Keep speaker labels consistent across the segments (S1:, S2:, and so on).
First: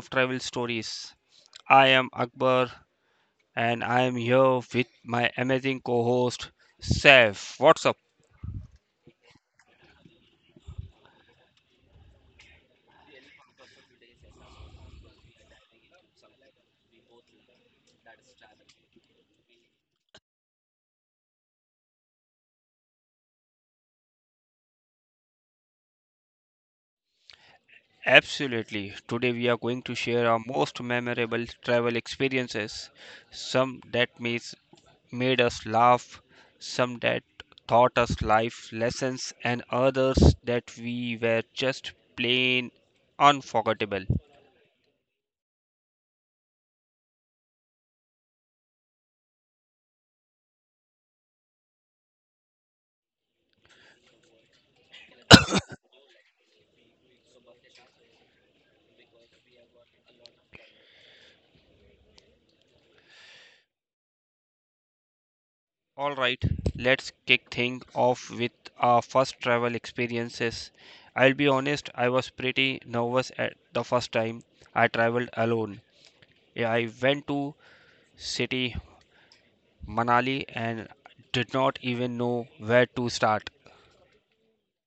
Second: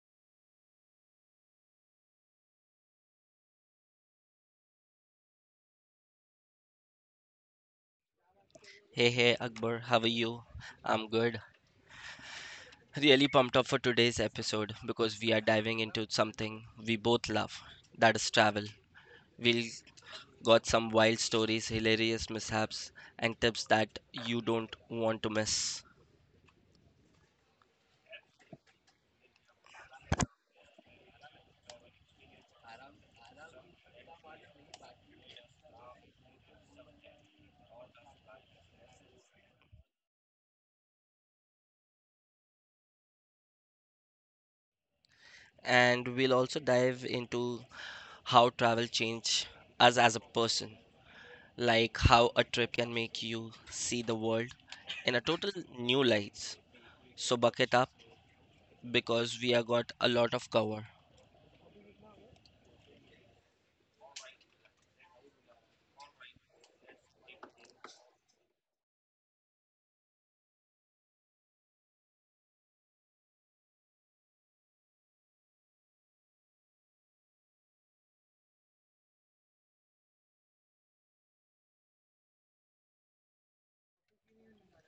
S1: of travel stories. I am Akbar, and I am here with my amazing co-host, Saif. What's up?
S2: Hey, hey, Akbar, how are you? I'm good. Really pumped up for today's episode because we are diving into something we both love, that is travel. We'll got some wild stories, hilarious mishaps, and tips that you don't want to miss.
S1: Absolutely. Today we are going to share our most memorable travel experiences, some that made us laugh, some that taught us life lessons, and others that we were just plain unforgettable.
S2: And we'll also dive into how travel changed us as a person, like how a trip can make you see the world in a total new light. So bucket up because we have got a lot of cover.
S1: All right, let's kick things off with our first travel experiences. I'll be honest, I was pretty nervous at the first time I traveled alone. I went to city Manali and did not even know where to start.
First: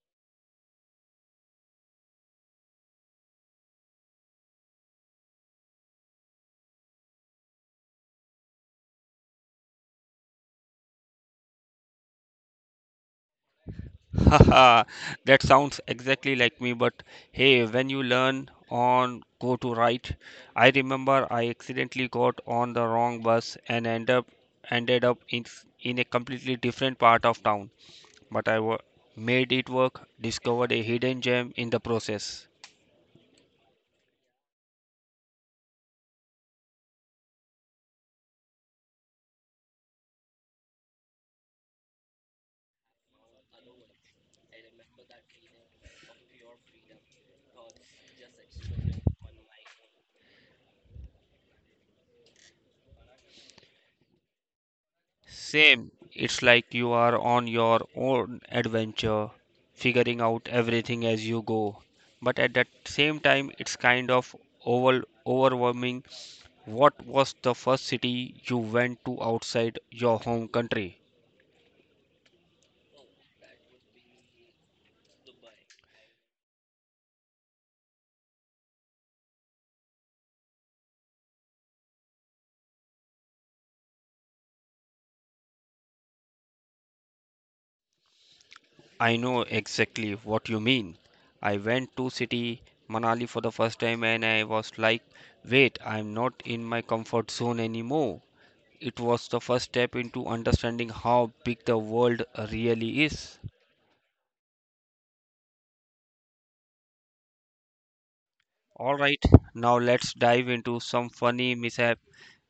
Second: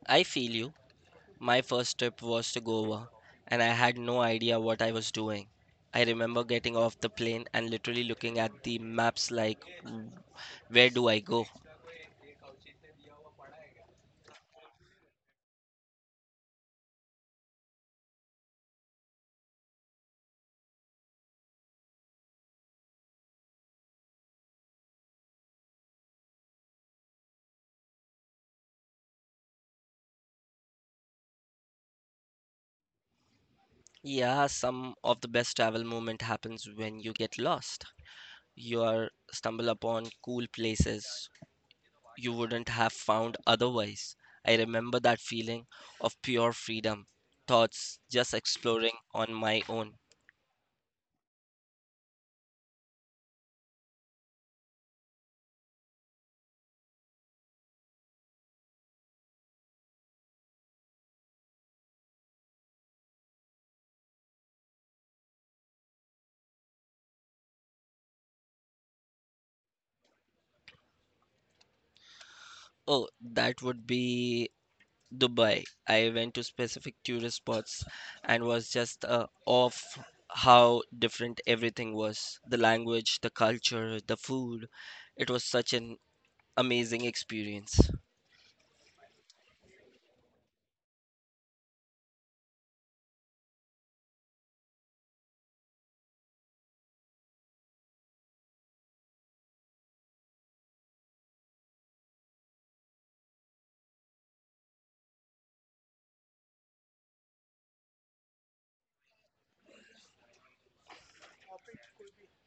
S2: I feel you. My first trip was to Goa, and I had no idea what I was doing. I remember getting off the plane and literally looking at the maps like, Where do I go?"
S1: Haha, that sounds exactly like me, but hey, when you learn on go to right, I remember I accidentally got on the wrong bus and ended up in a completely different part of town, but I made it work, discovered a hidden gem in the process.
S2: Yeah, some of the best travel moment happens when you get lost. You are stumble upon cool places you wouldn't have found otherwise. I remember that feeling of pure freedom, thoughts just exploring on my own.
S1: Same. It's like you are on your own adventure, figuring out everything as you go. But at that same time, it's kind of overwhelming. What was the first city you went to outside your home country?
S2: Oh, that would be Dubai. I went to specific tourist spots and was just off how different everything was. The language, the culture, the food. It was such an amazing experience.
S1: I know exactly what you mean. I went to city Manali for the first time and I was like, wait, I'm not in my comfort zone anymore. It was the first step into understanding how big the world really is. All right, now let's dive into some funny mishap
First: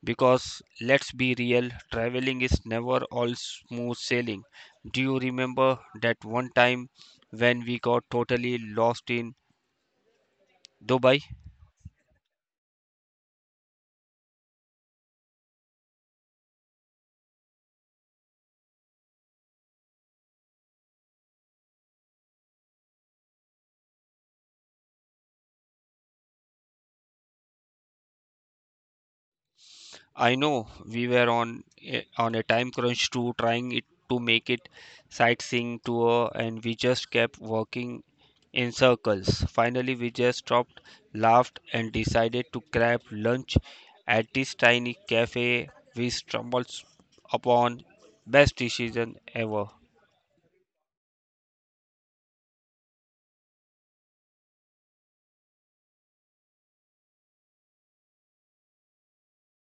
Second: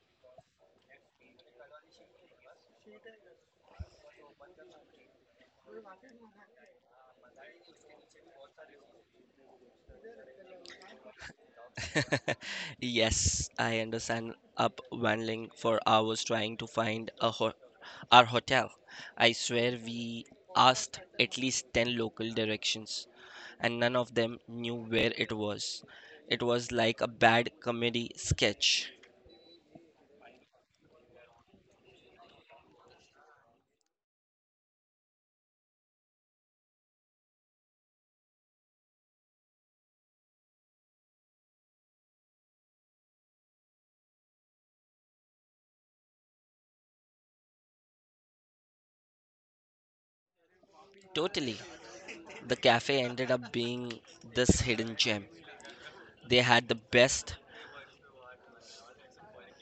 S1: because let's be real, traveling is never all smooth sailing. Do you remember that one time when we got totally lost in Dubai?
S2: Yes, I understand up wandering for hours trying to find a ho our hotel. I swear we asked at least 10 local directions and none of them knew where it was. It was like a bad comedy sketch.
S1: I know we were on a time crunch too, trying it to make it sightseeing tour and we just kept walking in circles. Finally we just stopped, laughed and decided to grab lunch at this tiny cafe we stumbled upon best decision ever.
S2: Totally. The cafe ended up being this hidden gem. They had the best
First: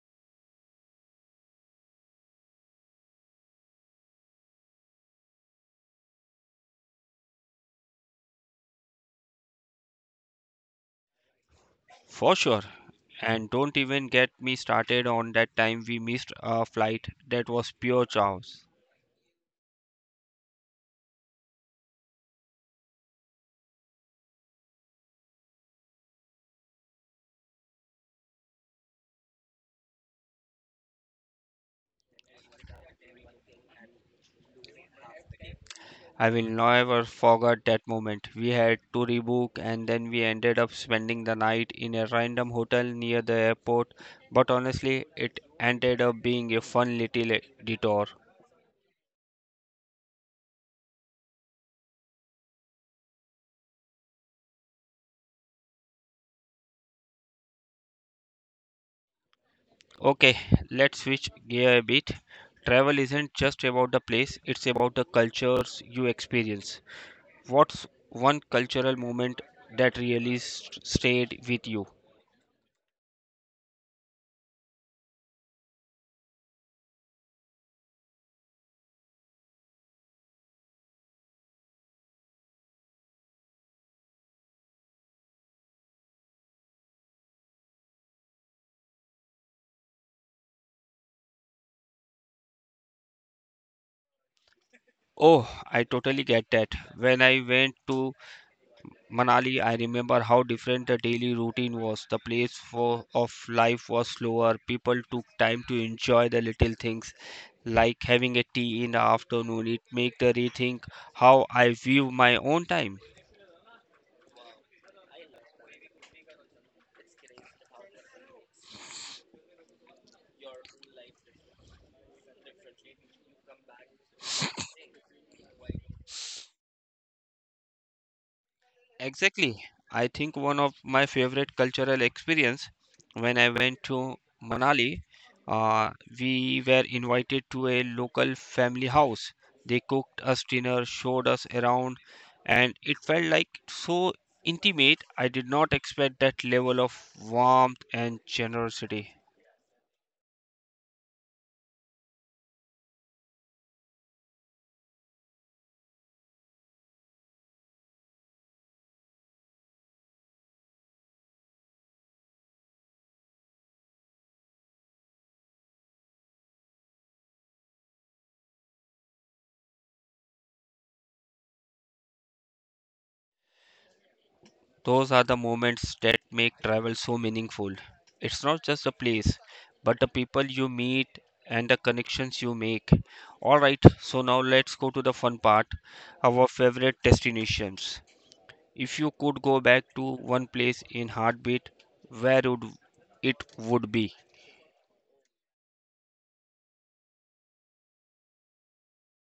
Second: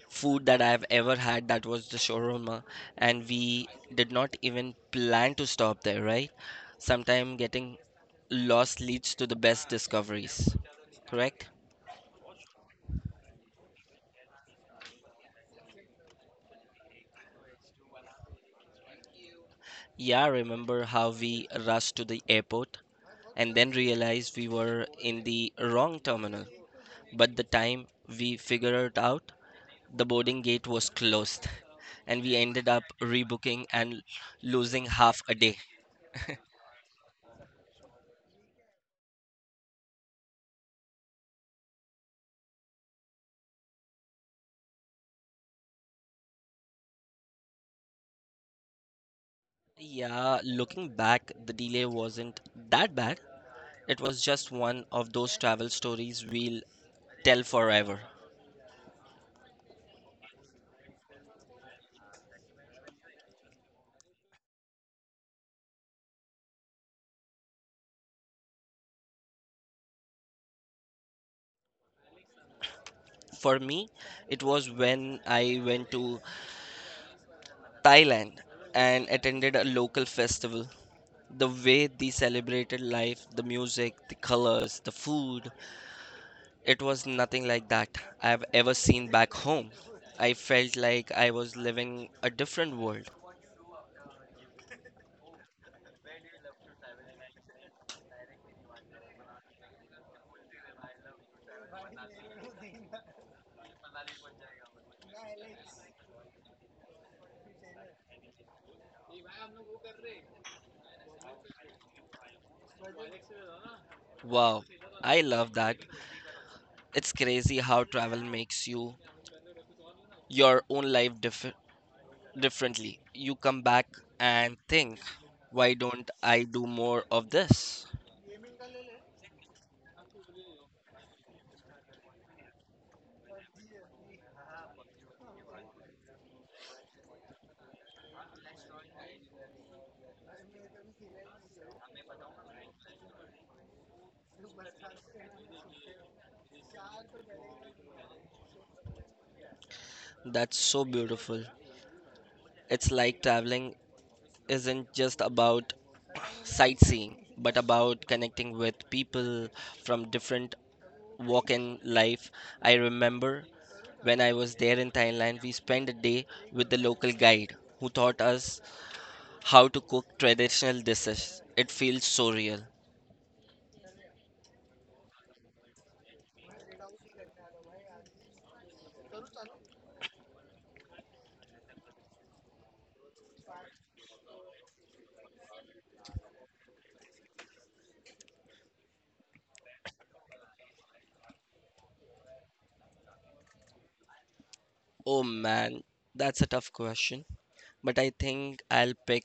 S2: food that I've ever had, that was the shawarma, and we did not even plan to stop there, right? Sometimes getting lost leads to the best discoveries, correct?
S1: For sure. And don't even get me started on that time we missed a flight. That was pure chaos.
S2: Yeah, remember how we rushed to the airport and then realized we were in the wrong terminal. But the time we figured it out, the boarding gate was closed, and we ended up rebooking and losing half a day.
S1: I will never forget that moment. We had to rebook and then we ended up spending the night in a random hotel near the airport. But honestly, it ended up being a fun little detour.
S2: Yeah, looking back, the delay wasn't that bad. It was just one of those travel stories we'll tell forever.
S1: Okay, let's switch gear a bit. Travel isn't just about the place, it's about the cultures you experience. What's one cultural moment that really stayed with you?
S2: For me, it was when I went to Thailand and attended a local festival. The way they celebrated life, the music, the colors, the food, it was nothing like that I've ever seen back home. I felt like I was living a different world.
S1: Oh, I totally get that. When I went to Manali, I remember how different the daily routine was. The of life was slower. People took time to enjoy the little things, like having a tea in the afternoon. It made the rethink how I view my own time.
S2: Wow, I love that. It's crazy how travel makes you your own life differently. You come back and think, why don't I do more of this?
S1: Exactly. I think one of my favorite cultural experience when I went to Manali, uh, we were invited to a local family house. They cooked us dinner, showed us around, and it felt like so intimate. I did not expect that level of warmth and generosity.
S2: That's so beautiful. It's like traveling isn't just about sightseeing, but about connecting with people from different walk in life. I remember when I was there in Thailand, we spent a day with the local guide who taught us how to cook traditional dishes. It feels so real.
S1: Those are the moments that make travel so meaningful. It's not just a place, but the people you meet and the connections you make. Alright, so now let's go to the fun part our favorite destinations. If you could go back to one place in heartbeat, where would it would be?
S2: Oh man, that's a tough question. But I think I'll pick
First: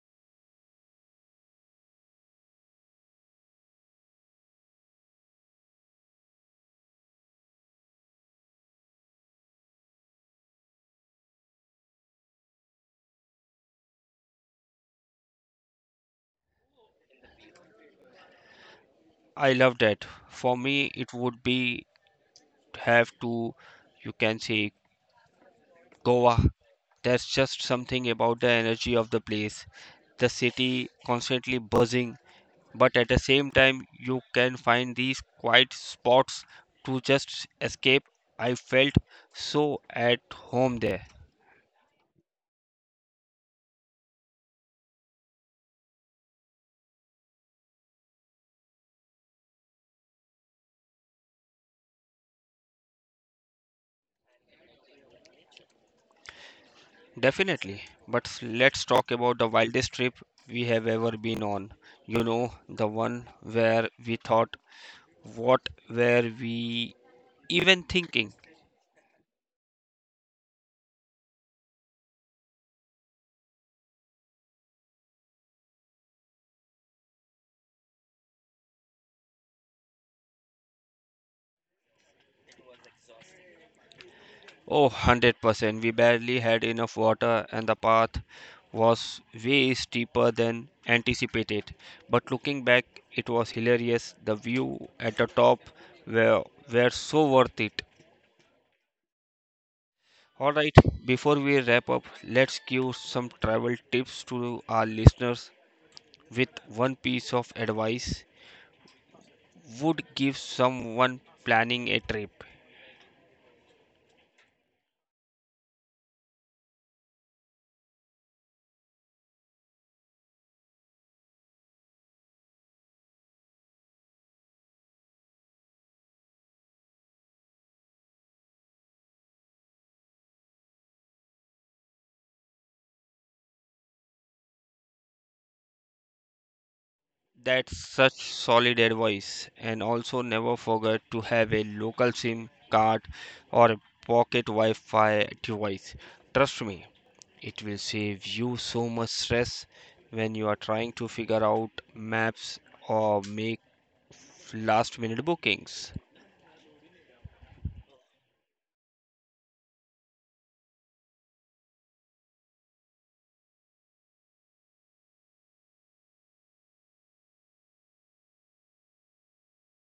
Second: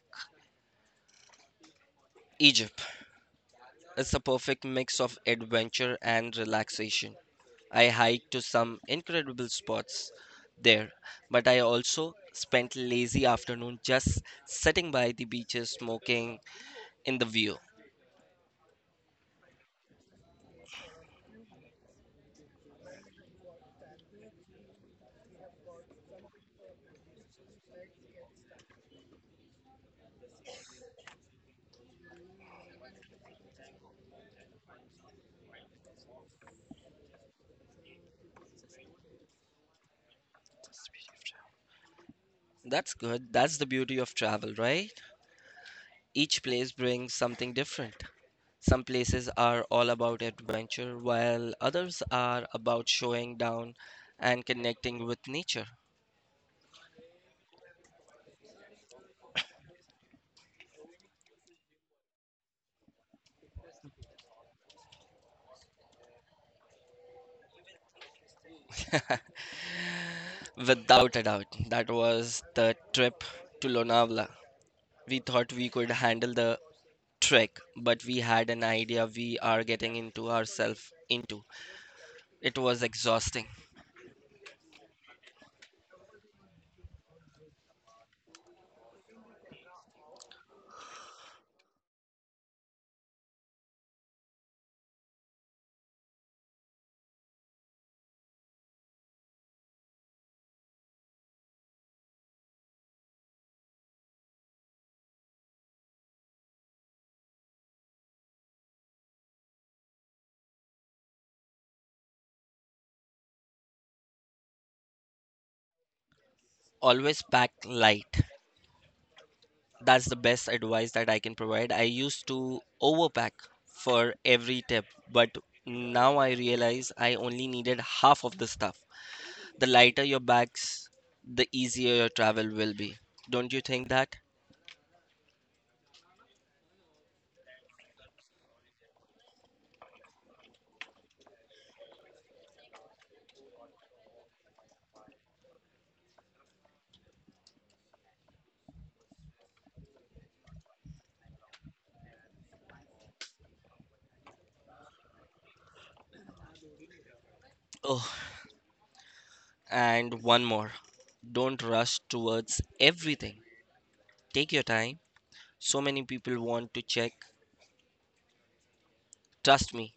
S2: Egypt. It's a perfect mix of adventure and relaxation. I hiked to some incredible spots there, but I also spent lazy afternoon just sitting by the beaches smoking in the view.
S1: I love that. For me, it would be have to, you can say, Goa. There's just something about the energy of the place. The city constantly buzzing, but at the same time, you can find these quiet spots to just escape. I felt so at home there.
S2: That's good. That's the beauty of travel, right? Each place brings something different. Some places are all about adventure, while others are about showing down and connecting with nature.
S1: Definitely. But let's talk about the wildest trip we have ever been on. You know, the one where we thought, what were we even thinking?
S2: Without a doubt, that was the trip to Lonavala. We thought we could handle the trek, but we had an idea we are getting into ourselves into. It was exhausting.
S1: Oh, 100%. We barely had enough water, and the path was way steeper than anticipated. But looking back, it was hilarious. The view at the were, were so worth it. All right, before we wrap up, let's give some travel tips to our listeners with one piece of advice would give someone planning a trip.
S2: Always pack light. That's the best advice that I can provide. I used to overpack for every tip, but now I realize I only needed half of the stuff. The lighter your bags, the easier your travel will be. Don't you think that?
S1: That's such solid advice. And also never forget to have a local SIM card or a pocket Wi-Fi device. Trust me, it will save you so much stress when you are trying to figure out maps or make last minute bookings.
S2: Oh, and one more. Don't rush towards everything. Take your time. So many people want to check. Trust me,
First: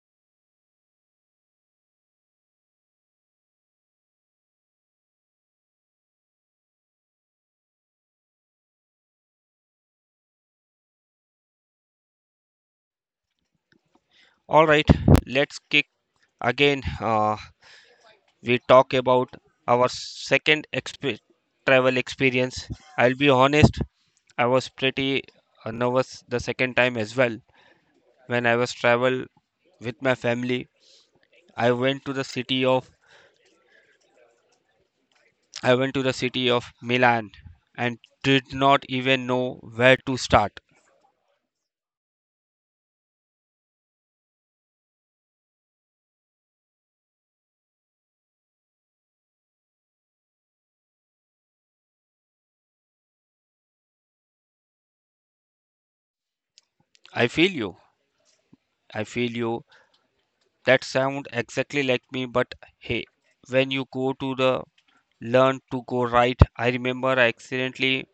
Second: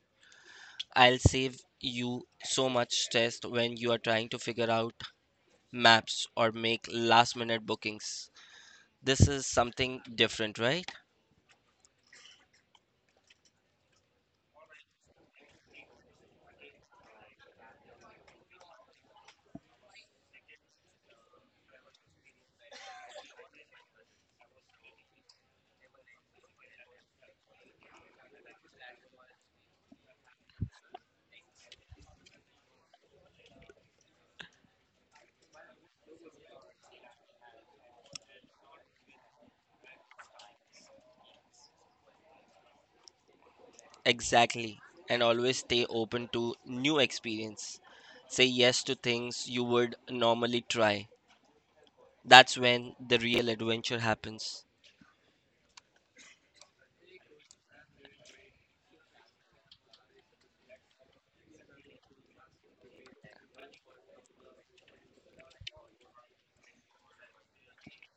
S2: I'll save you so much stress when you are trying to figure out maps or make last minute bookings. This is something different, right?
S1: All right, let's kick again. We talk about our second travel experience. I'll be honest, I was pretty nervous the second time as well. When I was travel with my family, I went to the city of I went to the city of Milan and did not even know where to start.
S2: Exactly. And always stay open to new experience. Say yes to things you would normally try. That's when the real adventure happens.
S1: I feel you. I feel you. That sound exactly like me, but hey, when you go to the learn to go right, I remember I accidentally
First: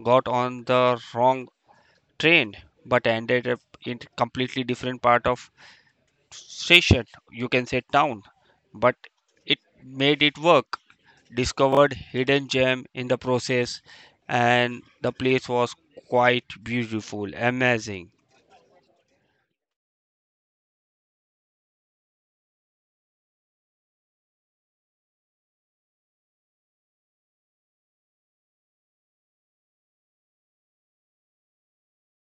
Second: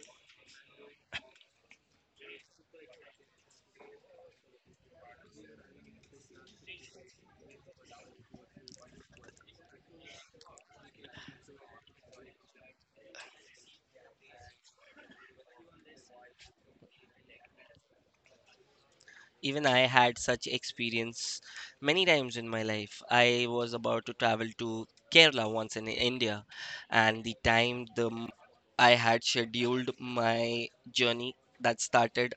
S1: got on the wrong train, but ended up in completely different part of station. You can say town, but it made it work. Discovered hidden gem in the process, and the place was quite beautiful, amazing,
S2: Even I had such experience many times in my life. I was about to travel to Kerala once in India, and the time the I had scheduled my journey that started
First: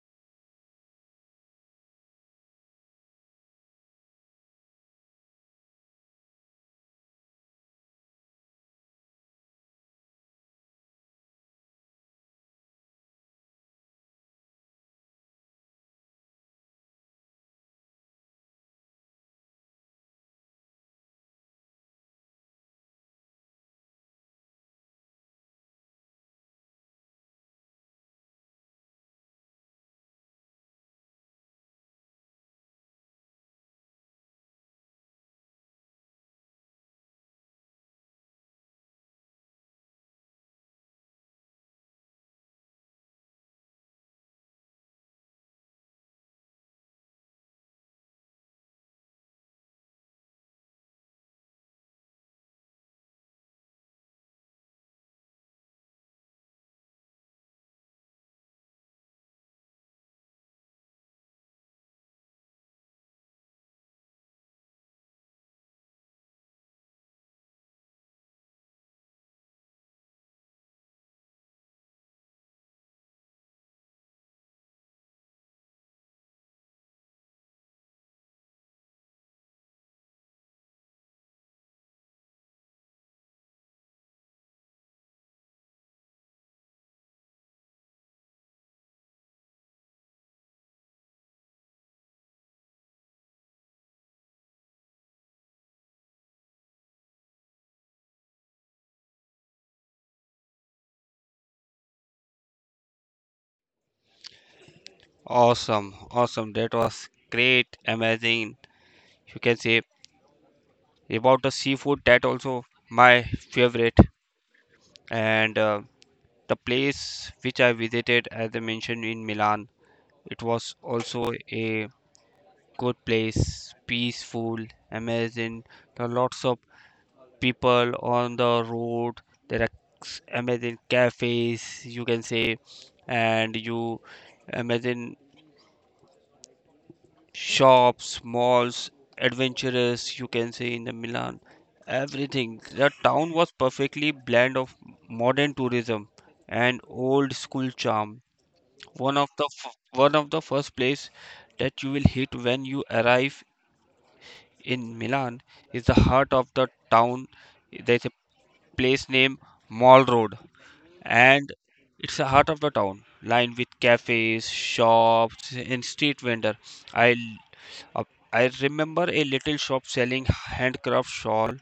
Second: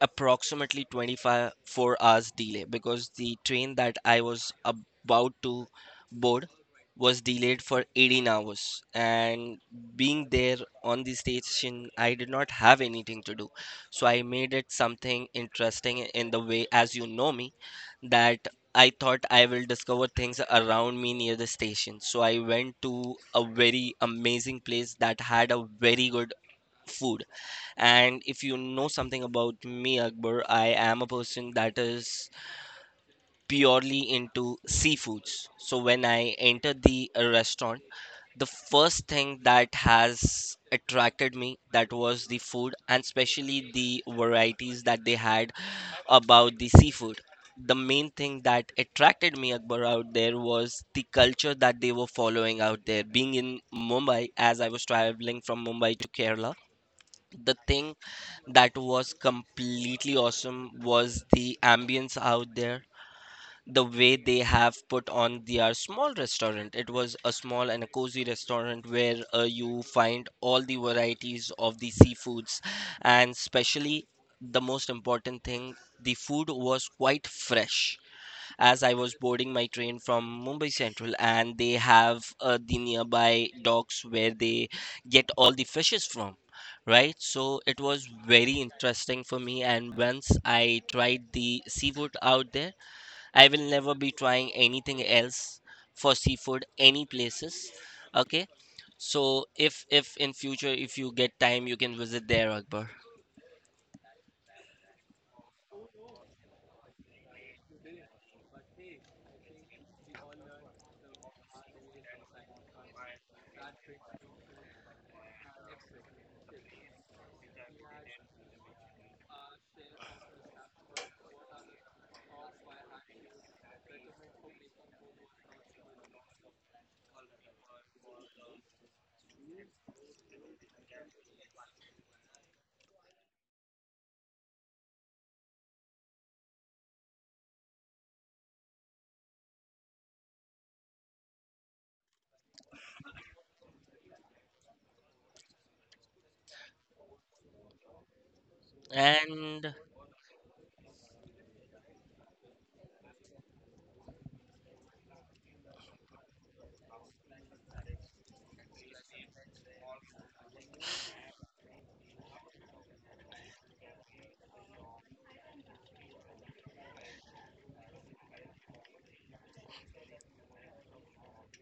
S2: approximately 24 hours delay because the train that I was about to board was delayed for 18 hours, and being there on the station I did not have anything to do, so I made it something interesting in the way. As you know me, that I thought I will discover things around me near the station, so I went to a very amazing place that had a very good food. And if you know something about me, Akbar, I am a person that is purely into seafoods. So when I entered the restaurant, the first thing that has attracted me that was the food and especially the varieties that they had about the seafood. The main thing that attracted me, Akbar, out there was the culture that they were following out there. Being in Mumbai, as I was traveling from Mumbai to Kerala, the thing that was completely awesome was the ambience out there, the way they have put on their small restaurant. It was a small and a cozy restaurant where you find all the varieties of the seafoods, and especially the most important thing, the food was quite fresh as I was boarding my train from Mumbai Central, and they have the nearby docks where they get all the fishes from, right? So it was very interesting for me. And once I tried the seafood out there, I will never be trying anything else for seafood any places. Okay, so if in future if you get time, you can visit there, Akbar.
S1: awesome. That was great, amazing. You can say about the seafood that also my favorite and the place which I visited as I mentioned in Milan it was also a good place, peaceful, amazing. There are lots of people on the road. There are amazing cafes, you can say, and you imagine shops, malls, adventurous, you can say in the Milan, everything. The town was perfectly blend of modern tourism and old school charm.
S2: And
S1: One of the first place that you will hit when you arrive in Milan is the heart of the town. There's a place named Mall Road, and it's the heart of the town, lined with cafes, shops, and street vendor. I uh, I remember a little shop selling handcraft shawl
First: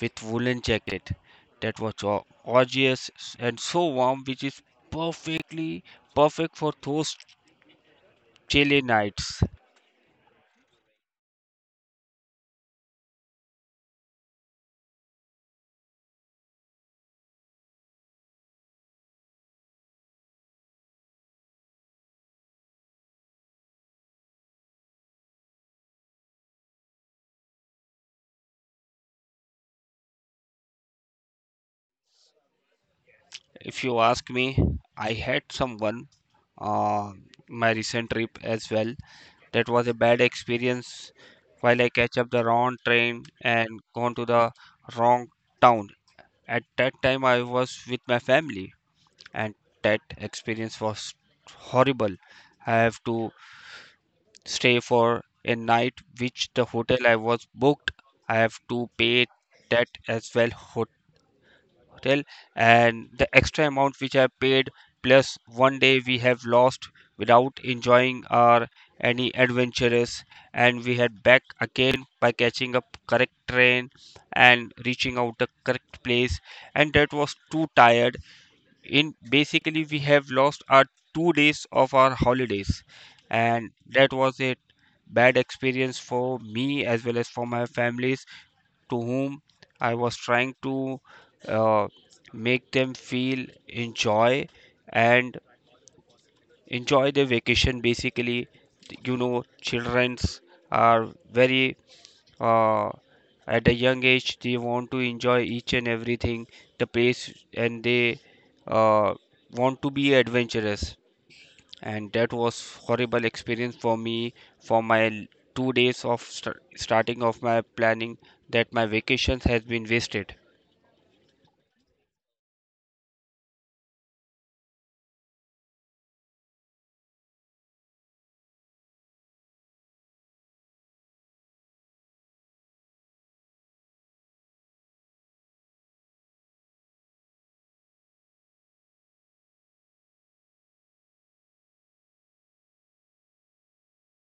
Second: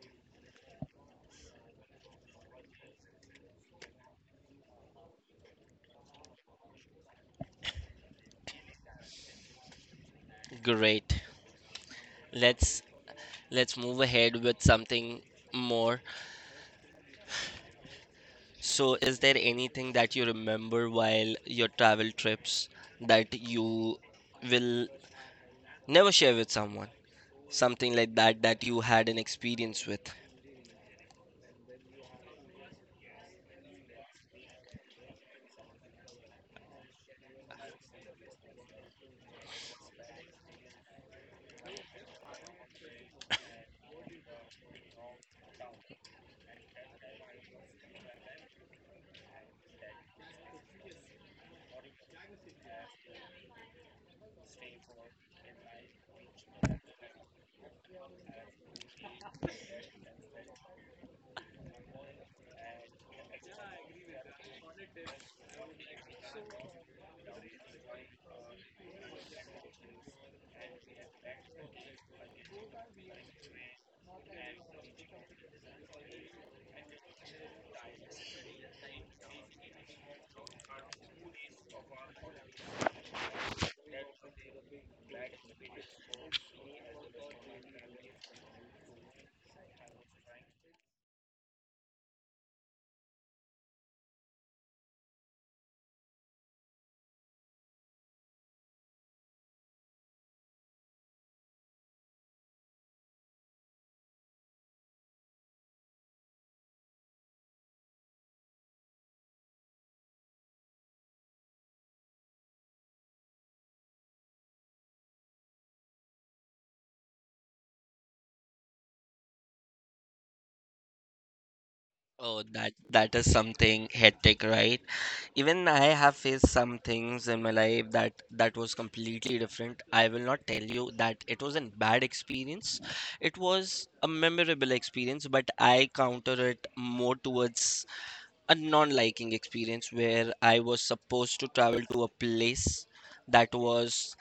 S1: with woolen jacket that was gorgeous and so warm, which is perfectly perfect for those chilly nights.
S2: great. Let's let's move ahead with something more. So, is there anything that you remember while your travel trips that you will never share with someone? Something like that that you had an experience with?
S1: If you ask me, I had someone uh, my recent trip as well. That was a bad experience while I catch up the wrong train and gone to the wrong town. At that time, I was with my family and that experience was horrible. I have to stay for a night which the hotel I was booked. I have to pay that as well hotel and the extra amount which I paid plus one day we have lost without enjoying our any adventures and we had back again by catching up correct train and reaching out the correct place and that was too tired in basically we have lost our 2 days of our holidays and that was a bad experience for me as well as for my families to whom I was trying to uh, make them feel enjoy and enjoy their vacation basically. You know children's are very uh, at a young age they want to enjoy each and everything the place and they uh, want to be adventurous and that was horrible experience for me for my 2 days of starting of my planning that my vacations has been wasted.
S2: Oh, that is something hectic, right? Even I have faced some things in my life that was completely different. I will not tell you that it was a bad experience. It was a memorable experience, but I counter it more towards a non-liking experience where I was supposed to travel to a place that was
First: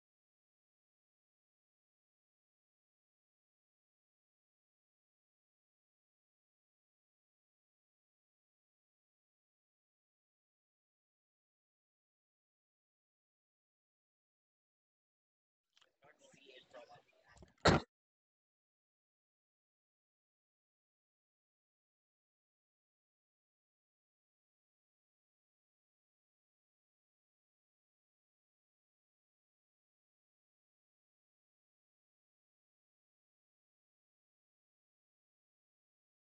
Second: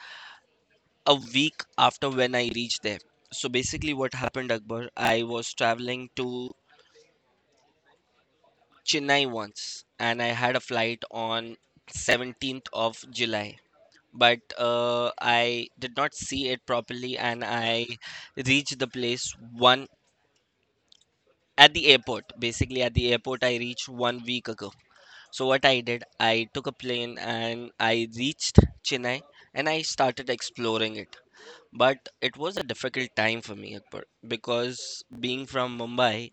S2: a week after when I reached there. So basically, what happened, Akbar, I was traveling to Chennai once, and I had a flight on 17th of July. But I did not see it properly, and I reached the place one at the airport. Basically, at the airport, I reached 1 week ago. So what I did, I took a plane and I reached Chennai and I started exploring it. But it was a difficult time for me, Akbar, because being from Mumbai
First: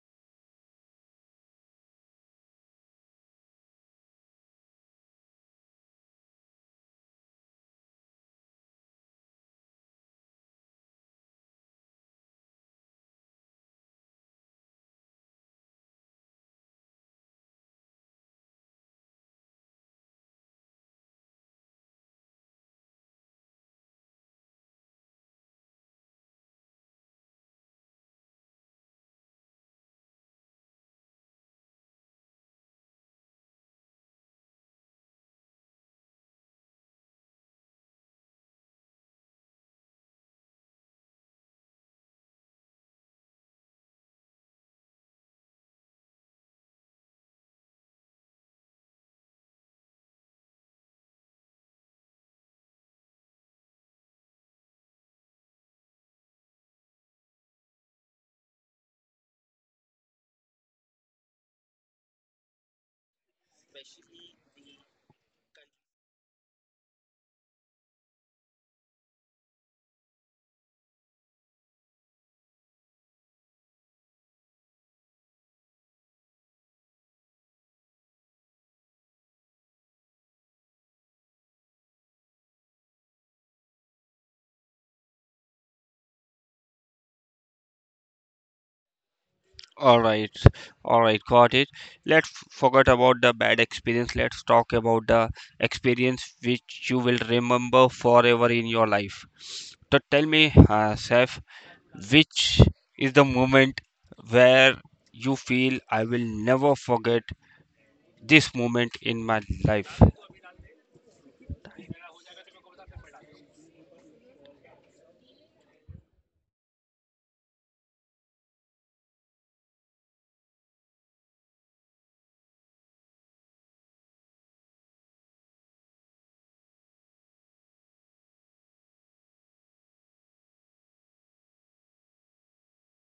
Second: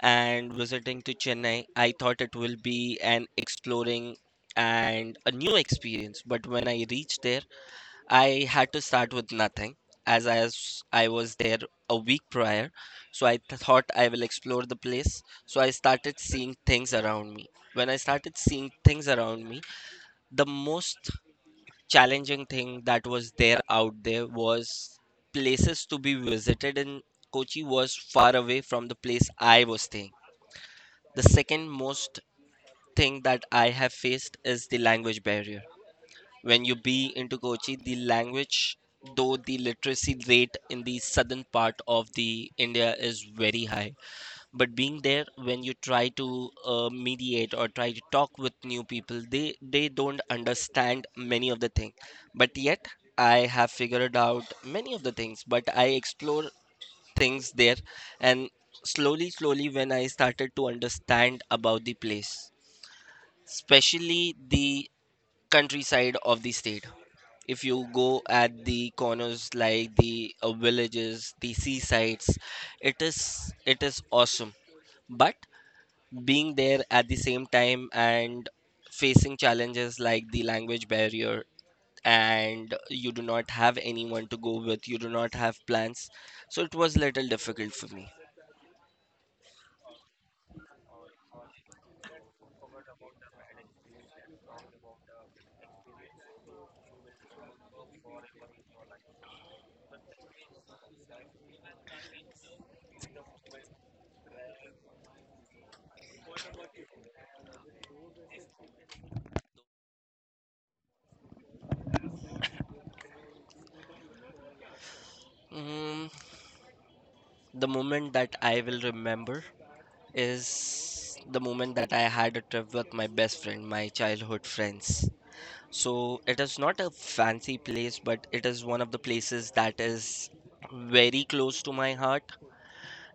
S2: and visiting to Chennai, I thought it will be an exploring and a new experience. But when I reached there, I had to start with nothing as I was there a week prior. So I thought I will explore the place. So I started seeing things around me. When I started seeing things around me, the most challenging thing that was there out there was places to be visited in Kochi was far away from the place I was staying. The second most thing that I have faced is the language barrier. When you be into Kochi, the language, though the literacy rate in the southern part of the India is very high, but being there when you try to mediate or try to talk with new people, they don't understand many of the things. But yet, I have figured out many of the things. But I explore things there, and slowly, slowly, when I started to understand about the place, especially the countryside of the state. If you go at the corners like the villages, the seasides, it is awesome. But being there at the same time and facing challenges like the language barrier, and you do not have anyone to go with, you do not have plans, so it was little difficult for me.
S1: All right, all right, got it. Let's forget about the bad experience. Let's talk about the experience which you will remember forever in your life. So tell me, Saif, which is the moment where you feel I will never forget this moment in my life?
S2: Mm, the moment that I will remember is the moment that I had a trip with my best friend, my childhood friends. So it is not a fancy place, but it is one of the places that is very close to my heart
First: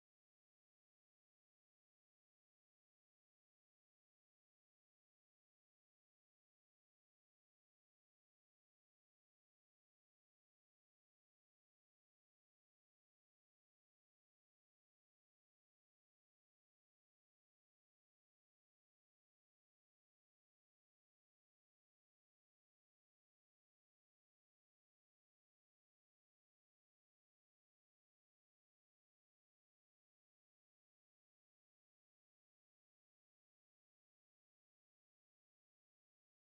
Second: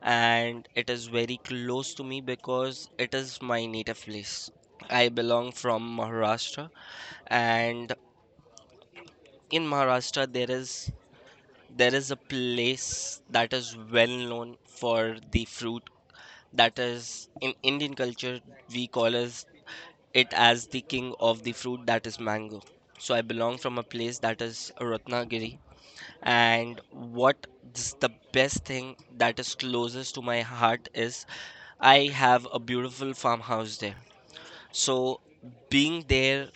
S2: and it is very close to me because it is my native place. I belong from Maharashtra, and in Maharashtra there is a place that is well known for the fruit that is in Indian culture we call as it as the king of the fruit, that is mango. So I belong from a place that is Ratnagiri, and what is the best thing that is closest to my heart is I have a beautiful farmhouse there. So being there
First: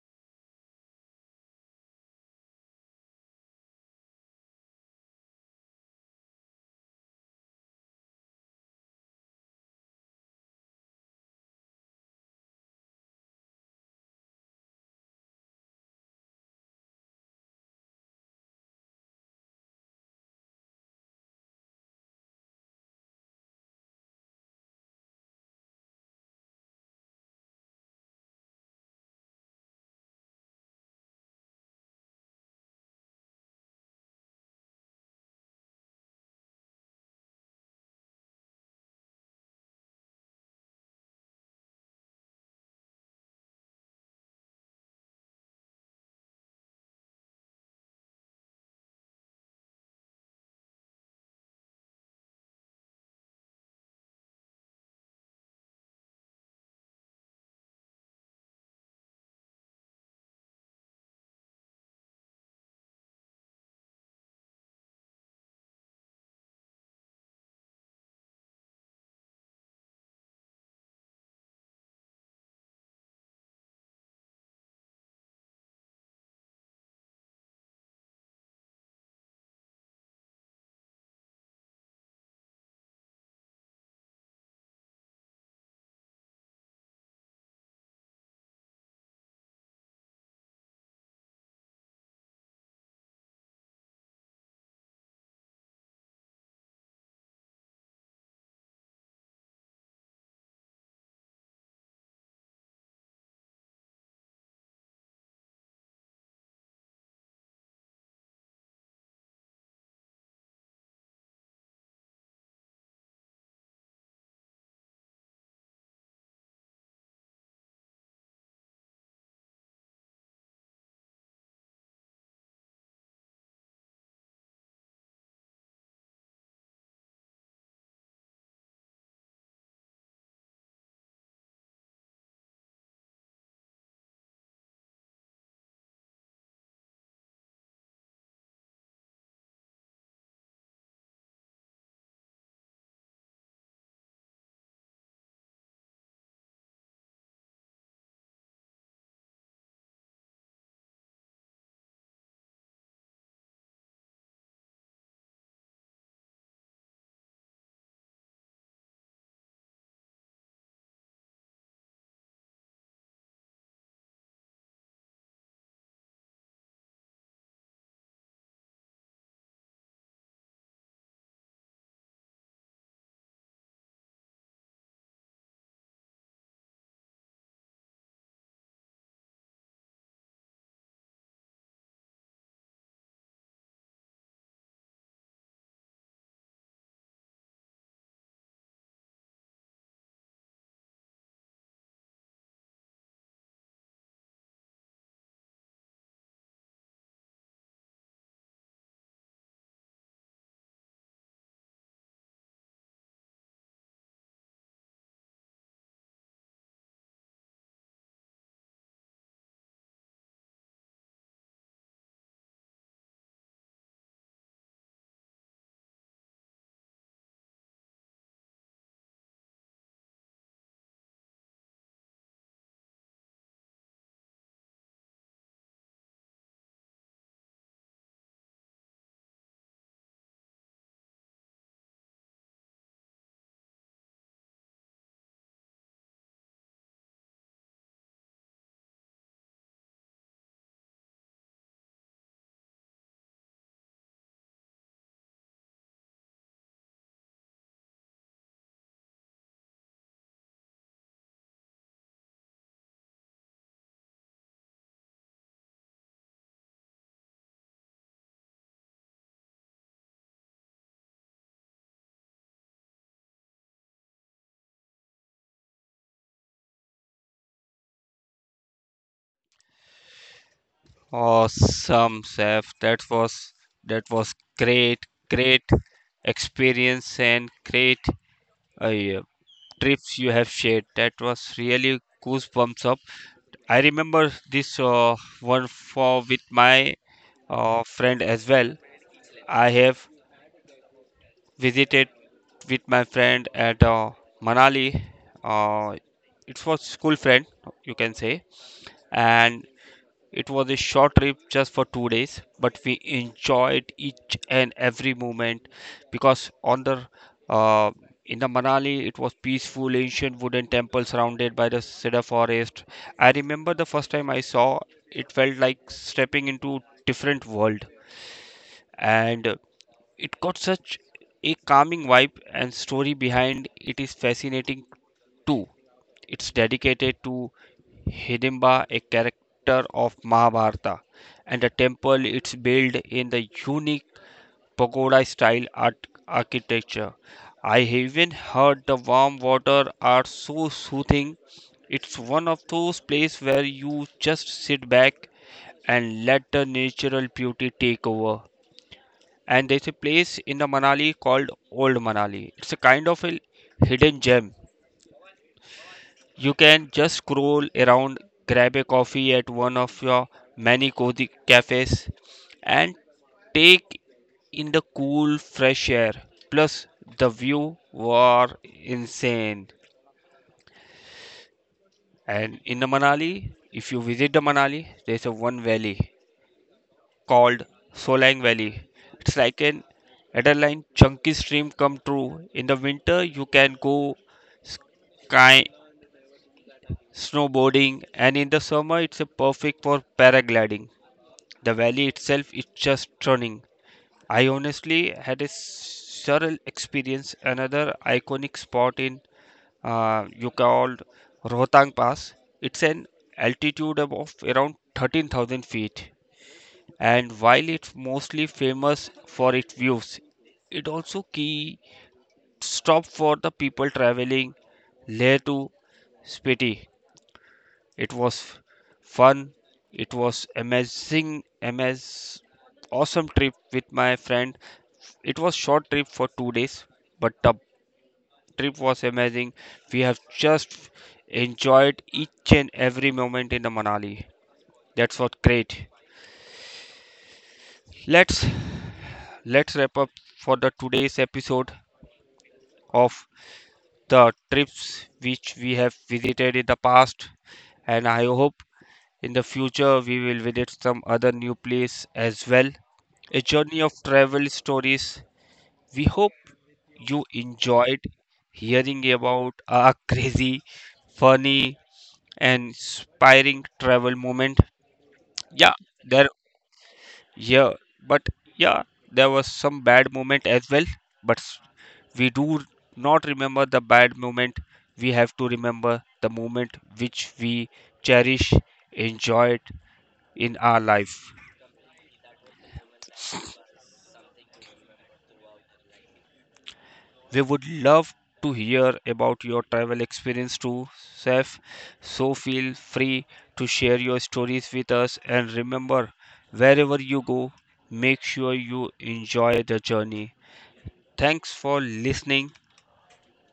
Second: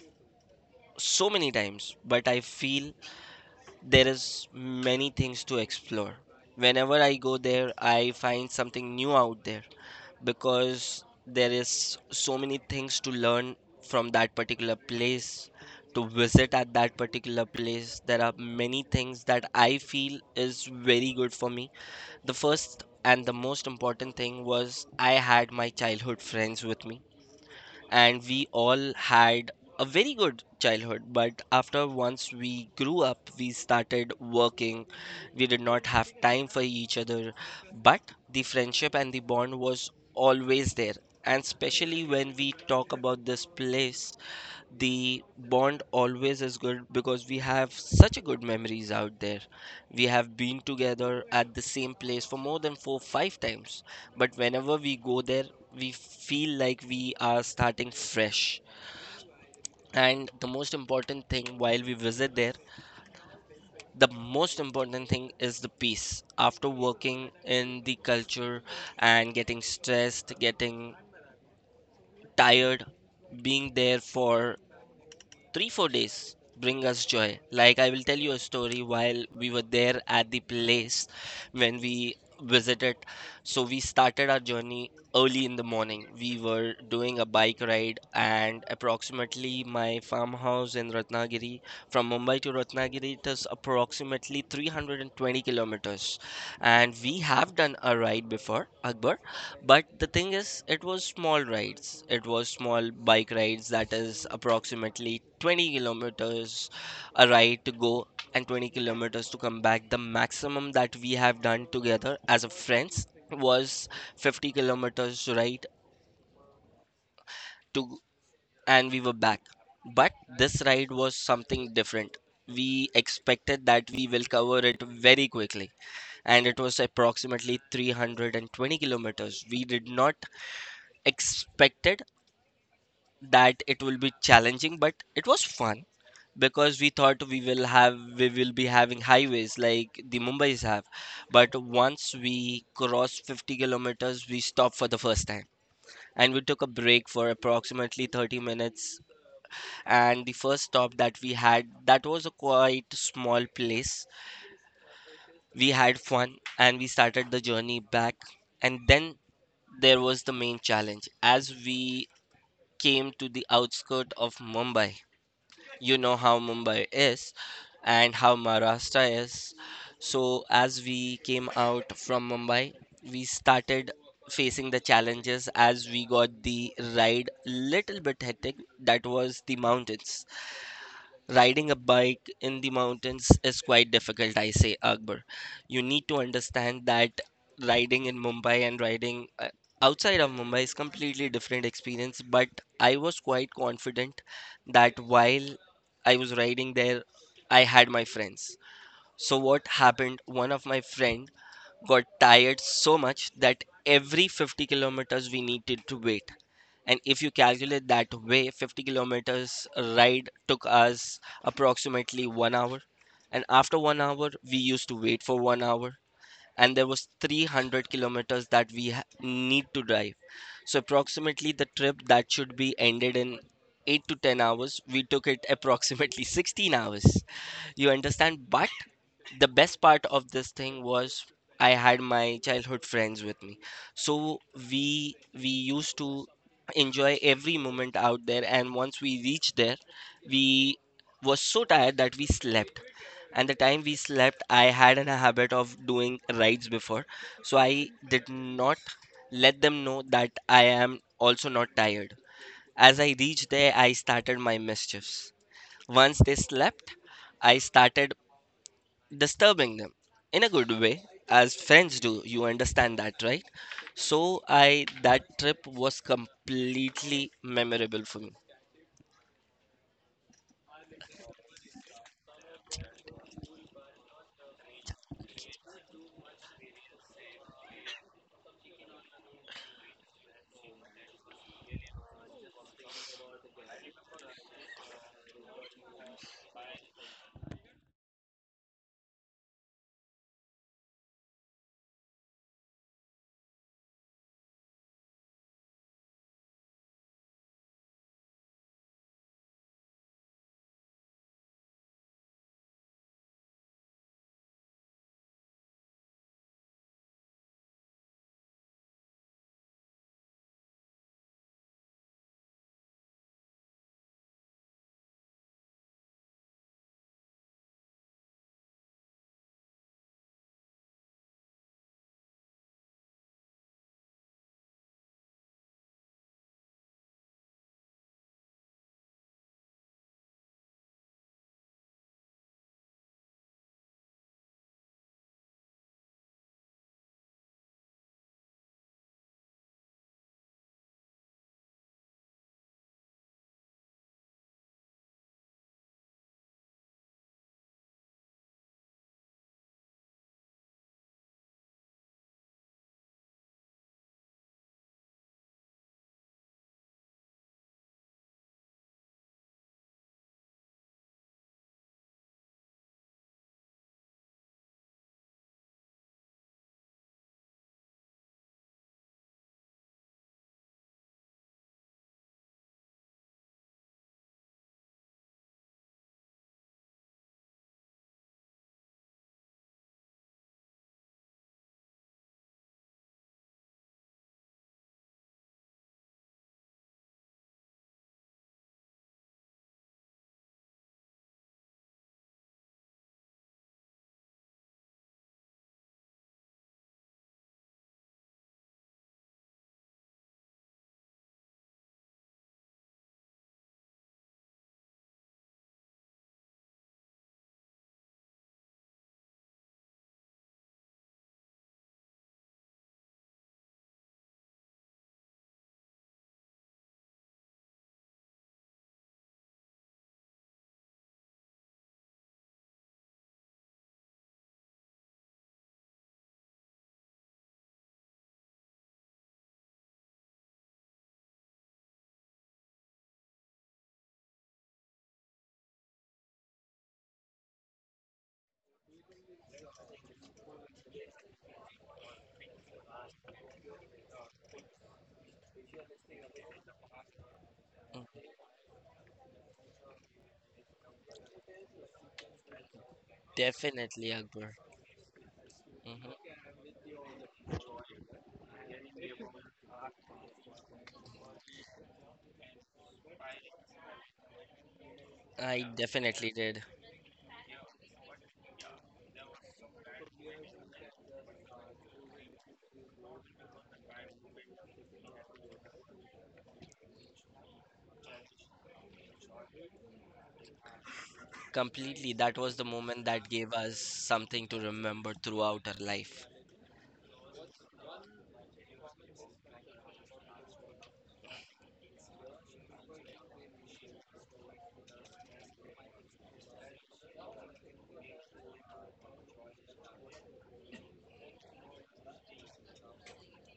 S2: so many times, but I feel there is many things to explore. Whenever I go there I find something new out there, because there is so many things to learn from that particular place. To visit at that particular place, there are many things that I feel is very good for me. The first and the most important thing was I had my childhood friends with me, and we all had a very good childhood. But after once we grew up, we started working. We did not have time for each other, but the friendship and the bond was always there. And especially when we talk about this place, the bond always is good because we have such a good memories out there. We have been together at the same place for more than four five times, but whenever we go there we feel like we are starting fresh. And the most important thing while we visit there, the most important thing is the peace. After working in the culture and getting stressed, getting tired, being there for 3-4 days bring us joy. Like, I will tell you a story. While we were there at the place, when we visited, so we started our journey early in the morning. We were doing a bike ride, and approximately my farmhouse in Ratnagiri. From Mumbai to Ratnagiri, it is approximately 320 kilometers. And we have done a ride before, Akbar. But the thing is, it was small rides. It was small bike rides that is approximately 20 kilometers a ride to go, and 20 kilometers to come back. The maximum that we have done together as a friends was 50 kilometers ride to, and we were back. But this ride was something different. We expected that we will cover it very quickly, and it was approximately 320 kilometers. We did not expected that it will be challenging, but it was fun, because we thought we will be having highways like the Mumbai's have. But once we crossed 50 kilometers, we stopped for the first time and we took a break for approximately 30 minutes. And the first stop that we had, that was a quite small place. We had fun and we started the journey back. And then there was the main challenge as we came to the outskirt of Mumbai. You know how Mumbai is and how Maharashtra is. So as we came out from Mumbai, we started facing the challenges, as we got the ride little bit hectic. That was the mountains. Riding a bike in the mountains is quite difficult, I say, Akbar. You need to understand that riding in Mumbai and riding outside of Mumbai is completely different experience. But I was quite confident that while I was riding there, I had my friends. So what happened? One of my friend got tired so much that every 50 kilometers we needed to wait. And if you calculate that way, 50 kilometers ride took us approximately 1 hour. And after 1 hour, we used to wait for 1 hour. And there was 300 kilometers that we need to drive. So approximately the trip that should be ended in 8 to 10 hours, we took it approximately 16 hours. You understand? But the best part of this thing was I had my childhood friends with me. So we used to enjoy every moment out there. And once we reached there, we was so tired that we slept. And the time we slept, I had an habit of doing rides before, so I did not let them know that I am also not tired. As I reached there, I started my mischiefs. Once they slept, I started disturbing them in a good way, as friends do. You understand that, right? So i that trip was completely memorable for me.
S1: Awesome, Saif. That was great, great experience and great yeah, trips you have shared. That was really goosebumps up. I remember this one for with my friend as well. I have visited with my friend at Manali. Uh, it was school friend, you can say, and it was a short trip just for 2 days, but we enjoyed each and every moment because on the uh, in the Manali it was peaceful ancient wooden temple surrounded by the cedar forest. I remember the first time I saw it felt like stepping into different world and it got such a calming vibe and story behind it is fascinating too. It's dedicated to Hidimba, a character of Mahabharata, and the temple it's built in the unique pagoda style art architecture. I even heard the warm water are so soothing. It's one of those places where you just sit back and let the natural beauty take over. And there's a place in the Manali called Old Manali. It's a kind of a hidden gem. You can just scroll around, grab a coffee at one of your many cozy cafes, and take in the cool, fresh air. Plus, the view were insane. And in the Manali, if you visit the Manali, there's a one valley called Solang Valley. It's like an adrenaline chunky stream come true. In the winter, you can go sky snowboarding, and in the summer it's a perfect for paragliding. The valley itself is just stunning. I honestly had a surreal experience. Another iconic spot in you called Rohtang Pass. It's an altitude of around 13,000 feet, and while it's mostly famous for its views, it also key stop for the people traveling Leh to Spiti. It was fun. It was amazing, amaz awesome trip with my friend. It was short trip for 2 days, but the trip was amazing. We have just enjoyed each and every moment in the Manali. That's what great. Let's let's wrap up for the today's episode of the trips which we have visited in the past and I hope in the future, we will visit some other new place as well. A journey of
S2: Definitely,
S1: travel
S2: Akbar.
S1: stories. We
S2: Hmm.
S1: hope you enjoyed hearing about our crazy, funny, and inspiring travel moment.
S2: I
S1: Yeah,
S2: definitely
S1: there,
S2: did.
S1: yeah, but yeah, there was some bad moment as well. But we do not remember the bad moment. We have to remember the moment which we cherish, enjoyed in our life.
S2: Completely. That was the moment that gave us something to remember throughout our life.
S1: We would love to hear about your travel experience too, Seth. So feel free to share your stories with us. And remember, wherever you go, make sure you enjoy the journey. Thanks for listening.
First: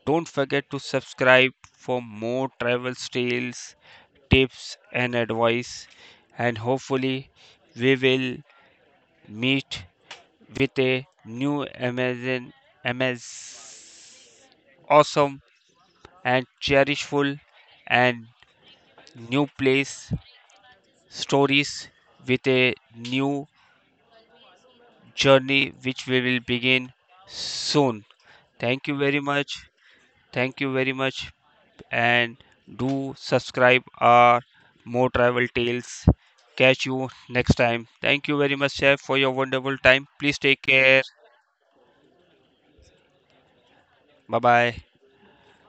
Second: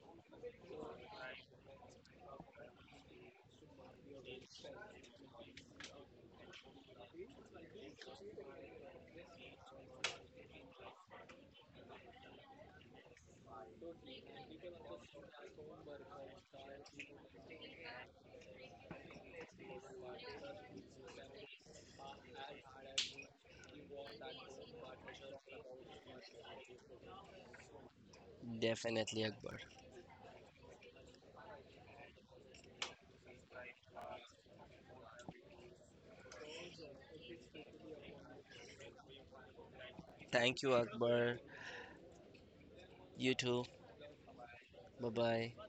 S1: Don't forget to subscribe for more travel tales, tips, and advice. And hopefully, we will meet with a new amazing, awesome and cherishful and new place stories with a new journey which we will begin soon. Thank you very
S2: Definitely, Akbar.
S1: much. Thank you very much and do subscribe our more travel tales. Catch you next time. Thank you very much, Chef, for your wonderful time. Please take
S2: Thank you,
S1: care.
S2: Akbar. You too.
S1: Bye bye.
S2: Bye bye